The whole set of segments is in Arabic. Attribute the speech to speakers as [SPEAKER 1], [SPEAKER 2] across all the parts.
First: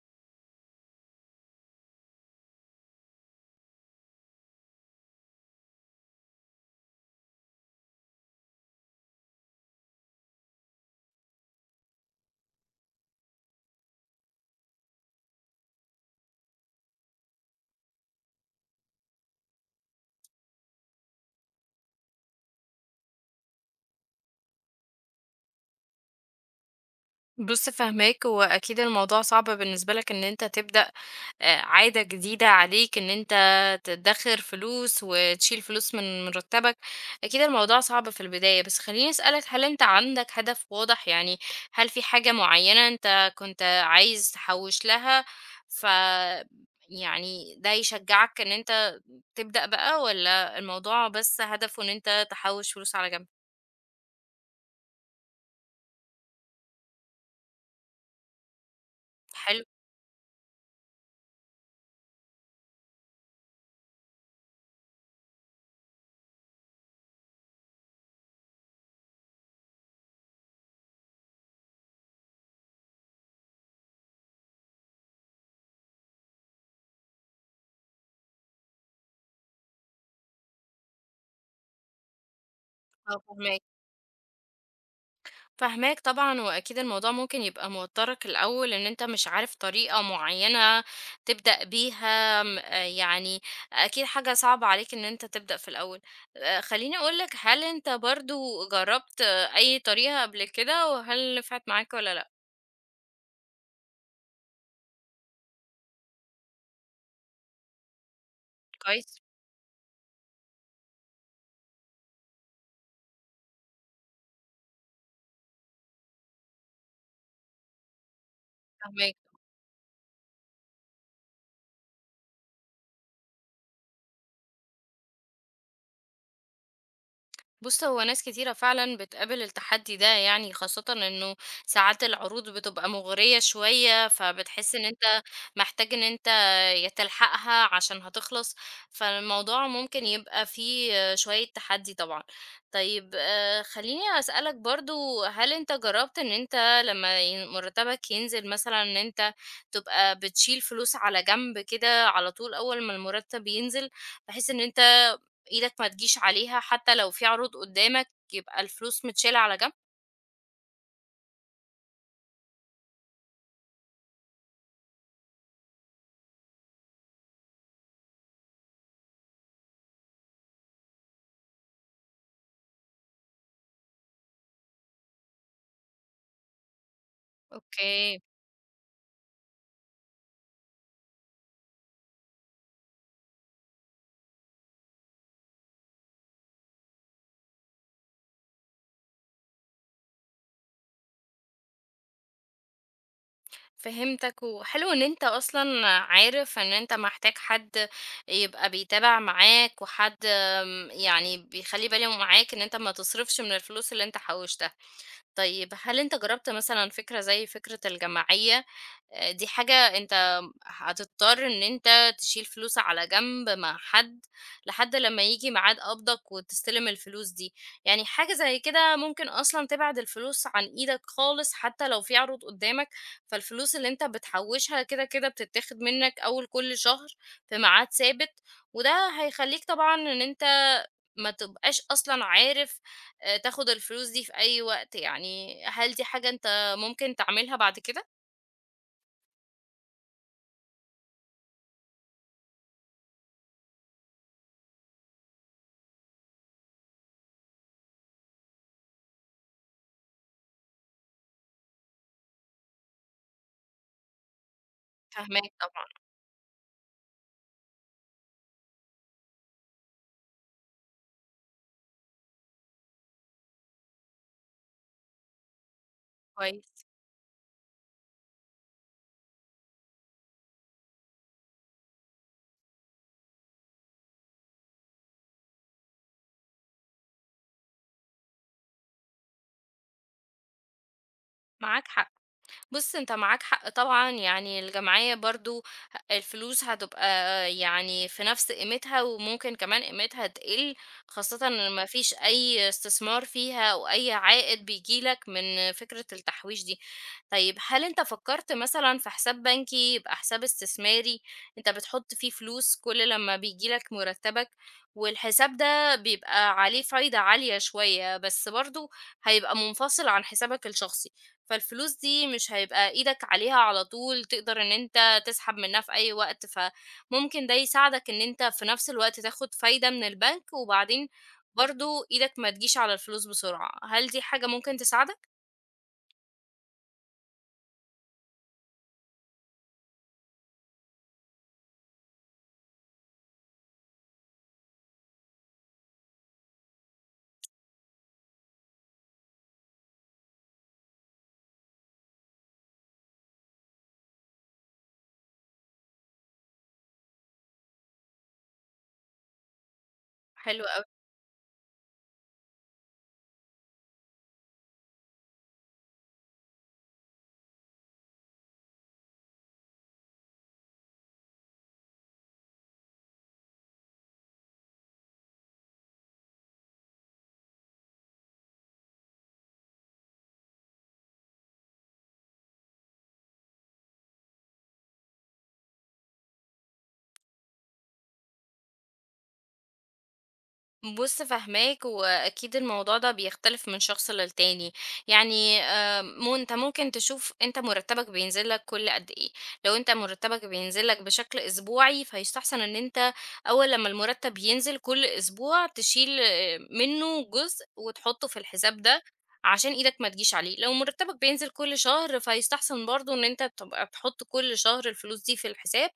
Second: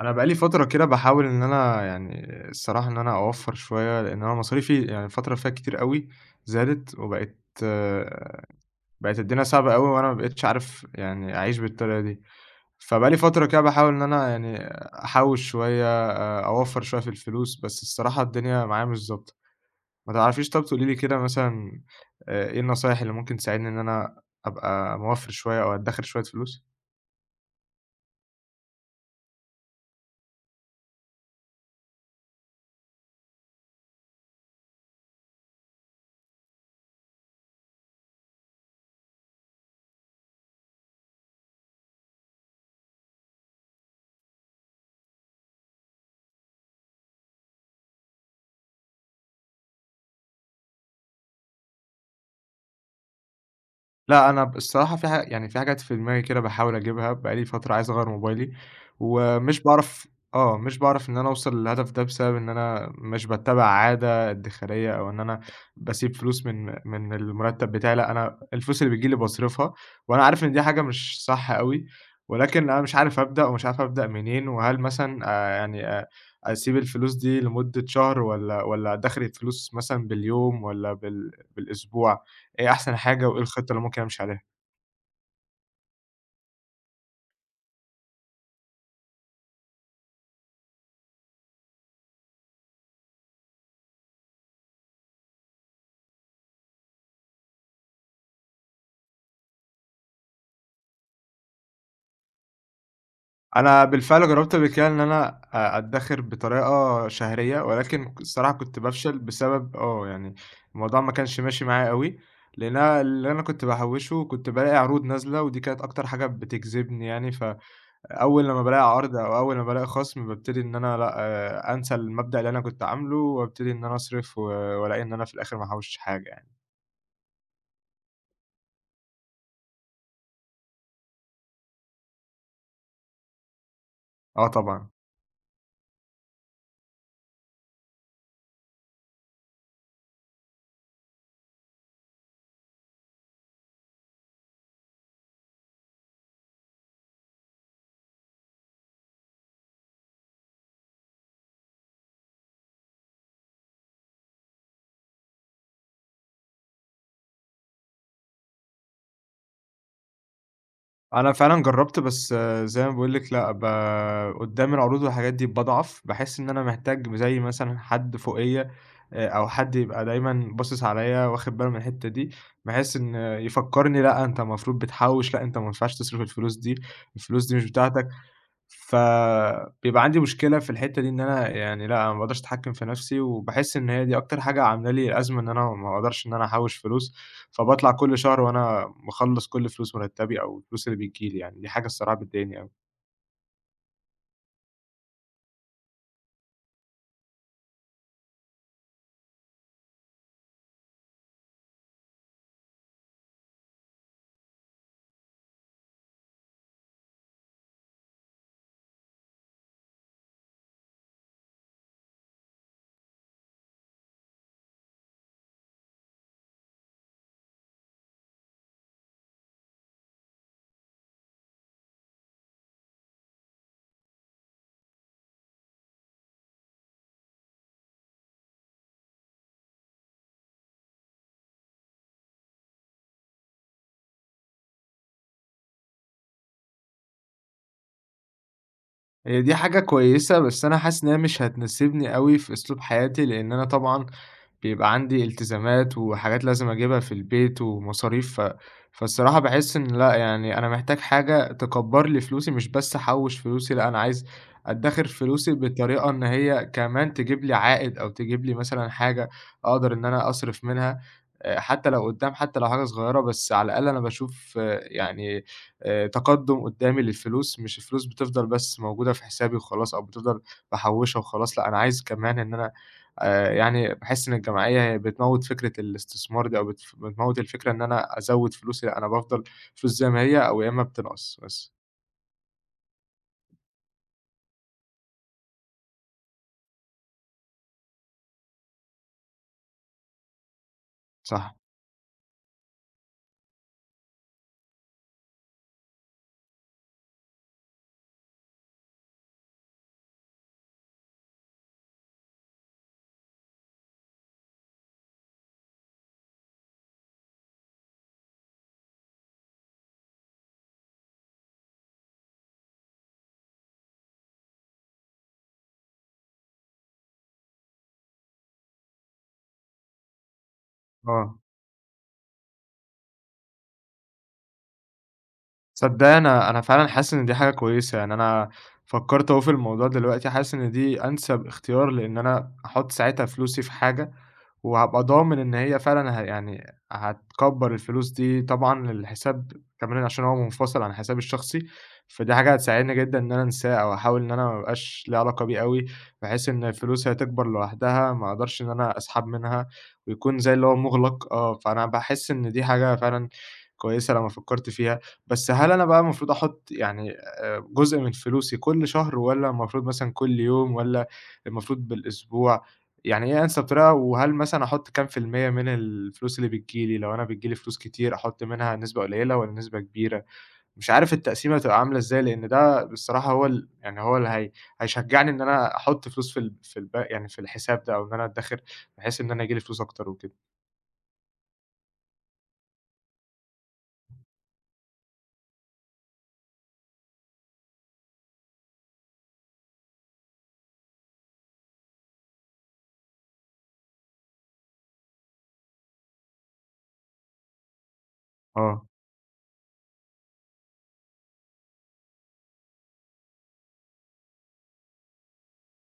[SPEAKER 1] أنا بقى لي فترة كده باحاول إن أنا الصراحة إن أنا أوفّر شوية، لإن أنا مصاريفي الفترة اللي فاتت كتير أوي زادت، وبقت آه، بقت الدنيا صعبة أوي، وأنا ما بقيتش عارف أعيش بالطريقة دي. فبقى لي فترة كده باحاول إن أنا أحوّش شوية، أوفّر شوية في الفلوس، بس الصراحة الدنيا معايا مش ضابطة. ما تعرفيش طَب تقولي لي كده مثلًا، إيه النصايح اللي ممكن تساعدني إن أنا أبقى موفّر شوية أو أدّخر شوية فلوس؟
[SPEAKER 2] بُص فاهماك، وأكيد الموضوع صعب بالنسبة لك إن أنت تبدأ عادة جديدة عليك إن أنت تدخّر فلوس وتشيل فلوس من مرتبك، أكيد الموضوع صعب في البداية، بس خلّيني أسألك هل أنت عندك هدف واضح؟ يعني هل في حاجة معيّنة أنت كنت عايز تحوّش لها ف يعني ده يشجعك إن أنت تبدأ بقى والّا الموضوع بس هدفه إن أنت تحوّش فلوس على جنب؟
[SPEAKER 1] لأ، أنا ب الصراحة في ح يعني في حاجات في دماغي كده باحاول أجيبها، بقى لي فترة عايز أغيّر موبايلي، ومش
[SPEAKER 2] حلو،
[SPEAKER 1] باعرف آه، مش باعرف إن أنا أوصل للهدف ده بسبب إن أنا مش باتّبع عادة ادّخارية أو إن أنا باسيب فلوس من المرتّب بتاعي. لأ، أنا الفلوس اللي بتيجي لي باصرفها، وأنا عارف إن دي حاجة مش صح أوي، ولكن أنا مش عارف أبدأ ومش عارف أبدأ منين. وهل مثلًا يعني أ أسيب الفلوس دي لمدة شهر والّا أدّخر الفلوس مثلًا باليوم والّا بالأسبوع؟ إيه أحسن
[SPEAKER 2] آه
[SPEAKER 1] حاجة وإيه
[SPEAKER 2] فاهماك.
[SPEAKER 1] الخطة اللي ممكن أمشي عليها.
[SPEAKER 2] فاهماك طبعًا، وأكيد الموضوع ممكن يبقى موتّرك الأول، إن أنت مش عارف طريقة معيّنة تبدأ بيها، م آه يعني أكيد حاجة صعبة عليك إن أنت تبدأ في الأول. خلّيني أقول لك، هل أنت برضه جرّبت آه، أي طريقة قبل كده، وهل نفعت معاك والّا لأ؟
[SPEAKER 1] أنا بالفعل جرّبت قبل كده إن أنا أدّخر بطريقة شهرية، ولكن الصراحة كنت بافشل
[SPEAKER 2] كويس،
[SPEAKER 1] بسبب الموضوع ما كانش ماشي معايا أوي، لإن أنا اللي كنت باحوّشه كنت بالاقي عروض نازلة، ودي كانت أكتر حاجة بتجذبني يعني. فأول لمّا بالاقي
[SPEAKER 2] فاهماك.
[SPEAKER 1] عرض أو أول لمّا بالاقي خصم بابتدي إن أنا لأ، أنسى المبدأ اللي أنا كنت عامله، وابتدي إن أنا أصرف وألاقي إن أنا في الآخر ما احوّشتش حاجة يعني.
[SPEAKER 2] بُص، هو ناس كتيرة فعلًا بتقابل التحدي ده يعني، خاصةً إنه ساعات العروض بتبقى مغرية شوية،
[SPEAKER 1] آه
[SPEAKER 2] فبتحس إن
[SPEAKER 1] طبعًا.
[SPEAKER 2] أنت محتاج إن أنت يا تلحقها عشان هتخلص، فالموضوع ممكن يبقى فيه شوية تحدي طبعًا. طيب خلّيني أسألك برضه، هل أنت جرّبت إن أنت لمّا مرتبك ينزل مثلًا إن أنت تبقى بتشيل فلوس على جنب كده على طول أول ما المرتب ينزل، بحيث إن أنت إيدك ما تجيش عليها حتى لو في عروض قدامك يبقى الفلوس متشالة على جنب؟
[SPEAKER 1] أنا فعلًا جرّبت، بس زي ما باقول لِك، لأ، ب قدّام العروض والحاجات دي باضعف، باحس إن أنا محتاج زي مثلًا حد فوقيّا، أو حد يبقى دايمًا باصص عليّا واخد باله من الحتّة دي، بحيث إن يفكّرني لأ، أنت المفروض بتحوّش، لأ، أنت ما ينفعش تصرف الفلوس دي، الفلوس دي مش بتاعتك.
[SPEAKER 2] أوكي،
[SPEAKER 1] فبيبقى عندي مشكلة في الحتّة دي، إن أنا يعني لأ، أنا ما باقدرش أتحكّم في نَفْسي، وباحس إن هي دي أكتر حاجة عاملة لي أزمة إن أنا ما باقدرش إن أنا أحوّش فلوس. فباطلع كل شهر وأنا مخلّص كل فلوس مرتّبي أو الفلوس اللي بتيجي لي يعني، دي حاجة الصراحة بتضايقني أوي.
[SPEAKER 2] فهمتك، وحلو إن أنت أصلًا عارف إن أنت محتاج حد يبقى بيتابع معاك وحد يعني بيخلّي باله معاك إن أنت ما تصرفش من الفلوس اللي أنت حوّشتها. طيب هل أنت جرّبت مثلًا فكرة زي فكرة الجماعية؟ دي حاجة أنت هتضطر إن أنت تشيل فلوس على جنب مع حد، لحد لمّا ييجي ميعاد قبضك وتستلم الفلوس دي. يعني حاجة زي كده ممكن أصلًا تبعد الفلوس عن إيدك خالص حتى لو في عروض قدامك، فالفلوس اللي أنت بتحوّشها كده، كده بتتاخد منّك أول كل شهر في ميعاد ثابت، وده هيخلّيك طبعًا إن أنت ما تبقاش أصلًا عارف تاخد الفلوس دي في أي وقت يعني. هل دي حاجة أنت ممكن تعملها بعد كده؟
[SPEAKER 1] هي دي حاجة كويسة، بس أنا حاسس إن هي مش هتناسبني أوي في أسلوب حياتي، لإن أنا طبعًا بيبقى عندي التزامات وحاجات لازم أجيبها في البيت ومصاريف. فالصراحة باحس إن لأ، يعني أنا محتاج حاجة تكبّر لي فلوسي، مش بس أحوّش فلوسي. لأ، أنا عايز أدّخر
[SPEAKER 2] فاهماك
[SPEAKER 1] فلوسي
[SPEAKER 2] طبعًا.
[SPEAKER 1] بطريقة إن هي كمان تجيب لي عائد أو تجيب لي مثلًا حاجة أقدر إن أنا أصرف منها، حتى لو قدّام، حتى لو حاجة صغيرة، بس على الأقل أنا باشوف يعني تقدُّم
[SPEAKER 2] كويس،
[SPEAKER 1] قدّامي للفلوس، مش الفلوس بتفضل بس موجودة في حسابي وخلاص أو بتفضل باحوّشها وخلاص. لأ، أنا عايز كمان إن أنا باحس إن الجمعية هي بتموّت فكرة الاستثمار دي أو بتموّت الفكرة إن أنا أزوّد فلوسي، لأ أنا بافضل فلوس زي ما هي أو يا إمّا بتنقص بس.
[SPEAKER 2] معاك حق. بُص، أنت معاك حق طبعًا، يعني الجمعية برضه الفلوس هتبقى يعني في نفس قيمتها وممكن كمان قيمتها تقل، خاصةً
[SPEAKER 1] صح.
[SPEAKER 2] إن ما فيش أي استثمار فيها أو أي عائد بييجي لك من فكرة التحويش دي. طيب هل أنت فكرت مثلًا في حساب بنكي يبقى حساب استثماري أنت بتحط فيه فلوس كل لما بييجي لك مرتبك، والحساب ده بيبقى عليه فايدة عالية شوية، بس برضه هيبقى منفصل عن حسابك الشخصي. فالفلوس دي مش هيبقى إيدك عليها على طول تقدر إن أنت تسحب منها في أي وقت فممكن ده يساعدك إن أنت في نفس الوقت تاخد فايدة من البنك وبعدين
[SPEAKER 1] آه.
[SPEAKER 2] برضه إيدك ما تجيش على الفلوس بسرعة هل دي حاجة ممكن تساعدك؟
[SPEAKER 1] تصدّقي، أنا فعلًا حاسس إن دي حاجة كويسة، يعني أنا فكّرت أهو في الموضوع دلوقتي، حاسس إن دي أنسب اختيار، لإن أنا هاحُط ساعتها فلوسي في حاجة، وهابقى ضامن إن هي فعلًا ه يعني هتكبّر الفلوس دي، طبعًا الحساب كمان عشان هو منفصل عن حسابي الشخصي. فدي حاجة هتساعدني جدًا إن أنا أنساه أو أحاول إن أنا ما ابقاش ليّا علاقة بيه أوي، بحيث إن فلوسي هتكبر لوحدها، ما اقدرش إن أنا أسحب منها، ويكون زي
[SPEAKER 2] حلو
[SPEAKER 1] اللي هو
[SPEAKER 2] قوي.
[SPEAKER 1] مُغلق، آه، فأنا باحس إن دي حاجة فعلًا كويسة لمّا فكّرت فيها. بس هل أنا بقى المفروض أحُط جزء من فلوسي كل شهر والّا المفروض مثلًا كل يوم والّا المفروض بالأسبوع؟ يعني إيه أنسب طريقة، وهل مثلًا أحُط كام في المِيّة من الفلوس اللي بتيجي لي؟ لو أنا بتيجي لي فلوس كتير أحُط منها نسبة قليلة والّا نسبة كبيرة؟ مش عارف التقسيمة هتبقى عاملة إزاي، لإن ده بصراحة هو ال يعني هو اللي هي هيشجّعني إن أنا أحُط فلوس في ال في الب يعني في الحساب ده أو إن أنا أدّخر، بحيث إن أنا ييجي لي فلوس أكتر وكده.
[SPEAKER 2] بُص فاهماك، وأكيد الموضوع ده بيختلف من شخص للتاني، يعني مو أنت ممكن تشوف أنت مرتبك بينزل لك كل قد إيه، لو أنت مرتبك بينزل لك بشكل أسبوعي فيستحسن إن أنت أول لمّا المرتب ينزل كل أسبوع تشيل آه، منه جزء وتحطه في الحساب
[SPEAKER 1] آه،
[SPEAKER 2] ده، عشان إيدك ما تجيش عليه، لو مرتبك بينزل كل شهر فيستحسن برضه إن أنت تبقى تحط كل شهر الفلوس دي في الحساب،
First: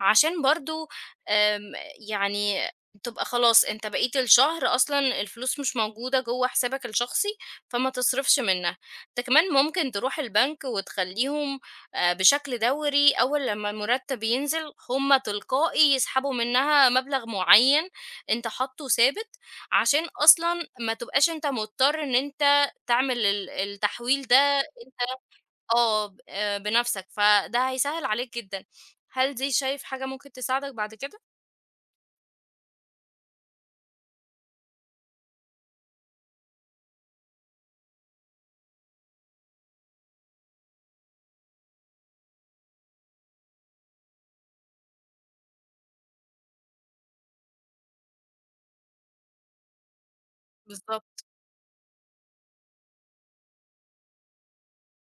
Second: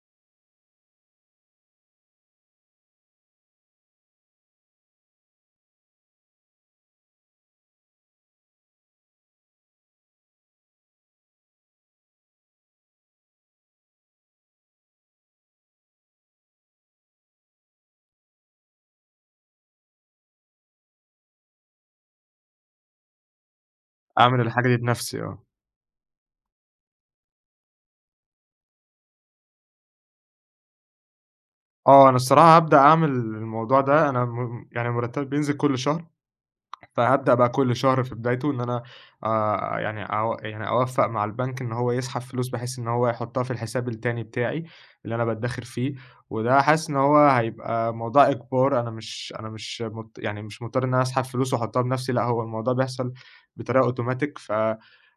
[SPEAKER 2] عشان برضه آمم يعني تبقى خلاص أنت بقية الشهر أصلًا الفلوس مش موجودة جوّه حسابك الشخصي، فما تصرفش منها. أنت كمان ممكن تروح البنك وتخلّيهم بشكل دوري أول لمّا المرتب ينزل هم تلقائي يسحبوا منها مبلغ معيّن أنت حاطّه ثابت، عشان أصلًا ما تبقاش أنت مضطر إن أنت تعمل التحويل ده
[SPEAKER 1] أعمل الحاجة دي
[SPEAKER 2] أنت
[SPEAKER 1] بنَفْسي آه.
[SPEAKER 2] آه، ب بنَفْسك، فده هيسهّل عليك جدًا. هل دي شايف حاجة ممكن تساعدك بعد كده؟
[SPEAKER 1] آه، أنا الصراحة هابدأ أعمل الموضوع ده، أنا م يعني مرتبي بينزل كل شهر، فهابدأ بقى كل شهر في بدايته إن أنا، يعني أو يعني أوفّق مع البنك إن هو يسحب فلوس، بحيث إن هو يحطها في الحساب التاني بتاعي اللي أنا بادخر فيه. وده حاسس إن هو هيبقى موضوع إجبار، أنا مش مضطر إن أنا
[SPEAKER 2] بالضبط.
[SPEAKER 1] أسحب فلوس وأحطها بنفسي، لأ هو الموضوع بيحصل بطريقة أوتوماتيك.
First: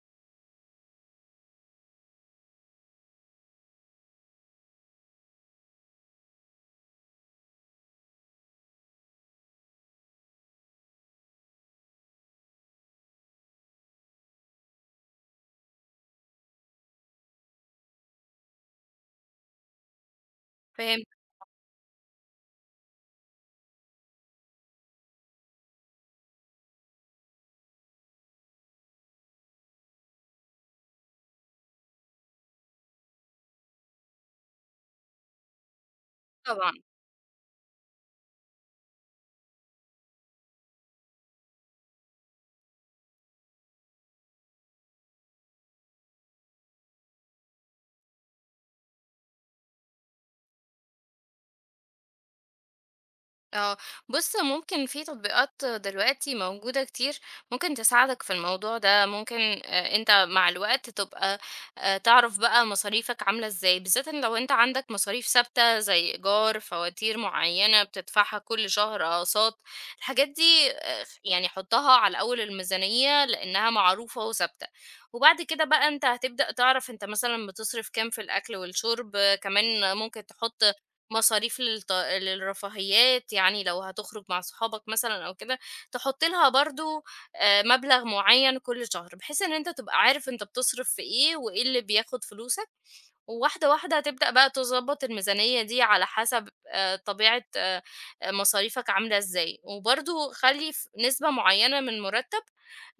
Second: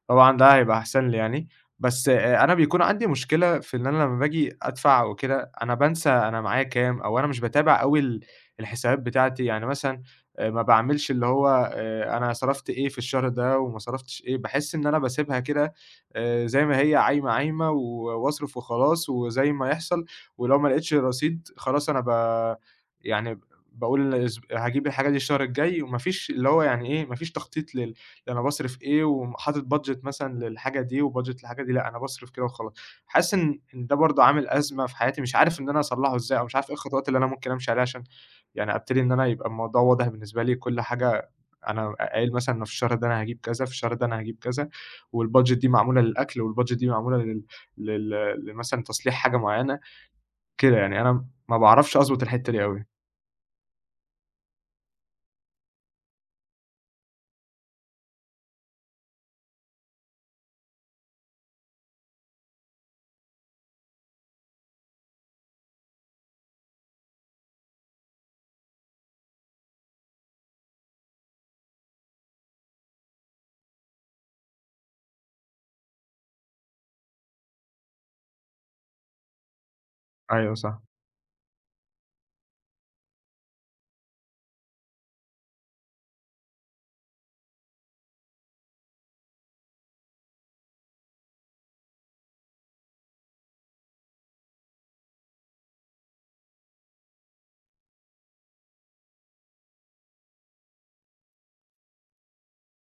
[SPEAKER 1] طبعًا ده هيبقى أحسن لي يعني. بس أنا بيكون عندي مشكلة في إن أنا لمّا باجي أدفع وكده، أنا بانسى أنا معايا كام، أو أنا مش باتابع أوي الحسابات بتاعتي. يعني مثلًا ما باعملش اللي هو أنا صرفت إيه في الشهر ده وما صرفتش إيه، باحس إن أنا باسيبها كده زي ما هي عايمة، عايمة و واصرف وخلاص وزي ما يحصل. ولو ما لقيتش
[SPEAKER 2] فهمتك
[SPEAKER 1] رصيد خلاص، أنا ب يعني باقول هاجيب الحاجة دي الشهر الجاي، وما فيش اللي هو يعني إيه، ما فيش تخطيط أنا باصرف إيه، وحاطط budget مثلًا للحاجة دي وbudget للحاجة دي، لأ أنا باصرف كده وخلاص. حاسس إن ده برضه عامل أزمة في حياتي، مش عارف إن أنا أصلّحه إزاي أو مش عارف
[SPEAKER 2] طبعًا.
[SPEAKER 1] إيه الخطوات اللي أنا ممكن أمشي عليها عشان يعني أبتدي إن أنا يبقى الموضوع واضح بالنسبة لي، كل حاجة أنا قايل مثلًا أنا في الشهر ده أنا هاجيب كذا، في الشهر ده أنا هاجيب كذا، والbudget دي معمولة للأكل والbudget دي معمولة لل لل لمثلًا تصليح حاجة معيّنة، كده يعني أنا ما باعرفش أضبط الحتّة دي أوي.
[SPEAKER 2] اه. بص ممكن في تطبيقات دلوقتي موجودة كتير ممكن تساعدك في الموضوع ده ممكن آه، انت مع الوقت تبقى آه، تعرف بقى مصاريفك عاملة ازاي بالذات إن لو انت عندك مصاريف ثابتة زي ايجار فواتير معينة بتدفعها كل شهر اقساط الحاجات دي آه، يعني حطها على اول الميزانية لانها معروفة وثابتة وبعد كده بقى انت هتبدأ تعرف انت مثلا بتصرف كام في الاكل والشرب آه، كمان ممكن
[SPEAKER 1] أيوه
[SPEAKER 2] تحط
[SPEAKER 1] صح.
[SPEAKER 2] مصاريف للرفاهيات، يعني لو هتخرج مع صحابك مثلًا أو كده، تحُط لها برضه مبلغ معيّن كل شهر، بحيث إن أنت تبقى عارف أنت بتصرف في إيه وإيه اللي بياخد فلوسك، وواحدة، واحدة هتبدأ بقى تضبّط الميزانية دي على حسب طبيعة مصاريفك عاملة إزاي، وبرضه خلّي نسبة معيّنة من المُرتّب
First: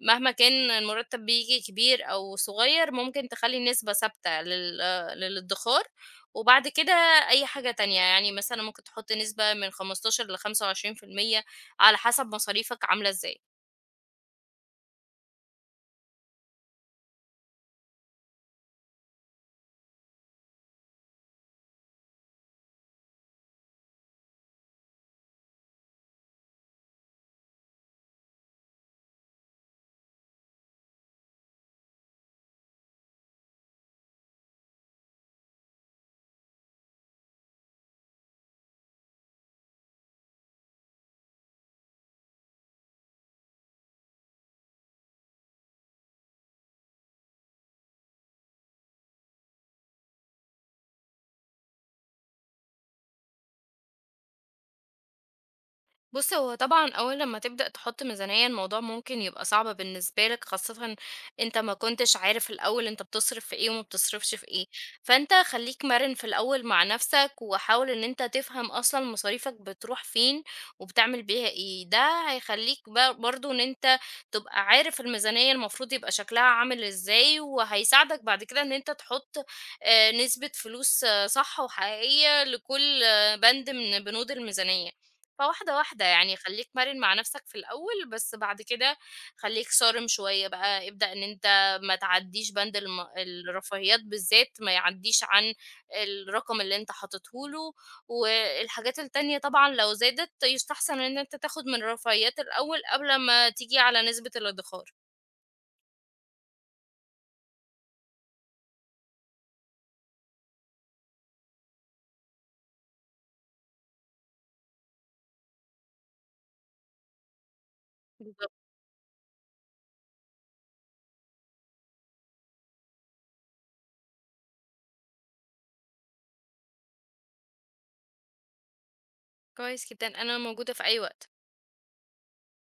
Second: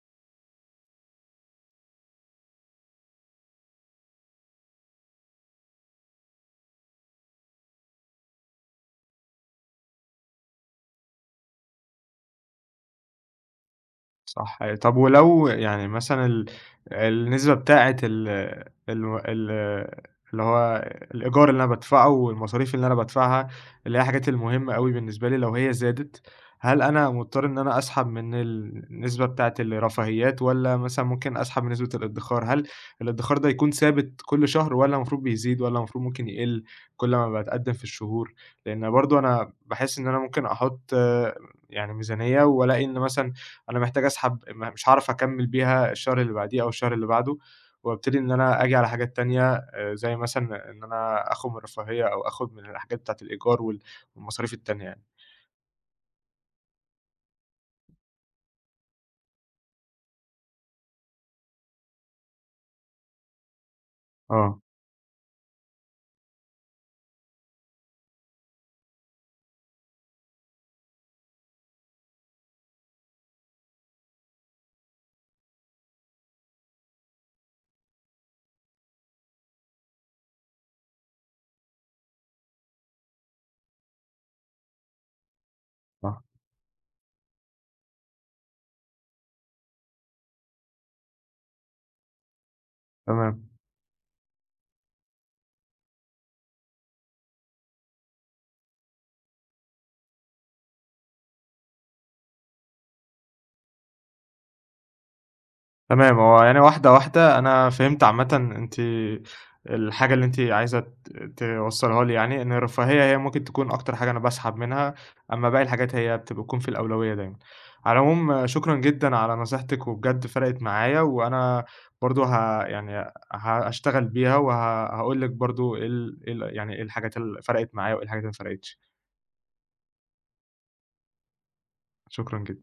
[SPEAKER 2] مهما كان المُرتّب بييجي كبير أو صغير، ممكن تخلّي نسبة ثابتة لل آه، للإدّخار وبعد كده أي حاجة تانية، يعني مثلًا ممكن تحُط نسبة من 15 ل25% على حسب مصاريفك عاملة إزاي.
[SPEAKER 1] صح. طب ولو يعني مثلًا ال النسبة بتاعة ال الو ال اللي هو الإيجار اللي أنا بادفعه والمصاريف اللي أنا بادفعها، اللي هي الحاجات المهمة أوي بالنسبة لي، لو هي زادت، هل أنا مضطر إن أنا أسحب من النسبة بتاعة الرفاهيات والّا مثلًا ممكن أسحب من نسبة الادخار؟ هل الادخار ده يكون ثابت كل شهر والّا المفروض بيزيد والّا المفروض ممكن يقل كل ما باتقدم في الشهور؟ لإن برضه أنا باحس إن أنا ممكن أحط ميزانية وألاقي إن مثلًا أنا محتاج أسحب مش هاعرف أكمّل بيها الشهر اللي بعديه أو الشهر اللي بعده، وابتدي إن أنا آجي على حاجات تانية، زي مثلًا إن أنا آخُد من الرفاهية أو آخُد من الحاجات بتاعة الإيجار والمصاريف التانية يعني.
[SPEAKER 2] بُص، هو طبعًا أول لمّا تبدأ تحط ميزانية الموضوع ممكن يبقى صعب بالنسبة لك، خاصةً أنت ما كنتش عارف الأول أنت بتصرف في إيه وما بتصرفش في
[SPEAKER 1] آه،
[SPEAKER 2] إيه، فأنت خلّيك مَرِن في الأول مع نفسك، وحاول إن أنت تفهم أصلًا مصاريفك بتروح فين وبتعمل بيها إيه، ده هيخلّيك برضه إن أنت تبقى عارف الميزانية المفروض يبقى شكلها عامل إزاي، وهيساعدك بعد كده إن أنت تحط نسبة فلوس آه، صح وحقيقية لكل آه، بند من بنود الميزانية. فواحدة واحدة
[SPEAKER 1] آه،
[SPEAKER 2] يعني خلّيك مرِن مع نفْسك في الأول، بس بعد كده خلّيك صارم شوية بقى، ابدأ إن أنت ما تعدّيش بند
[SPEAKER 1] تمام.
[SPEAKER 2] الرفاهيات بالذات ما يعدّيش عن الرقم اللي أنت حاططه له، والحاجات التانية طبعًا لو زادت يُستحسن إن أنت تاخد من الرفاهيات الأول قبل ما تيجي على نسبة الادخار.
[SPEAKER 1] تمام، هو يعني واحدة، واحدة. أنا فهمت عامةً أنتِ الحاجة اللي أنتِ عايزة توصّليها لي يعني، إن الرفاهية هي ممكن تكون أكتر حاجة أنا باسحب منها، أمّا باقي الحاجات هي بتكون في الأولوية دايمًا. على العموم آه،
[SPEAKER 2] بالضبط،
[SPEAKER 1] شكرًا جدًا على نصيحتِك، وبجد فرقِت معايا، وأنا برضه ه يعني ه هاشتغل بيها، وه هاقول لِك برضه إيه ال إيه ال يعني إيه الحاجات اللي فرقِت معايا، وإيه الحاجات اللي ما فرقِتش.
[SPEAKER 2] كويس جدًا، أنا موجودة في أي وقت.
[SPEAKER 1] شكرًا جدًا.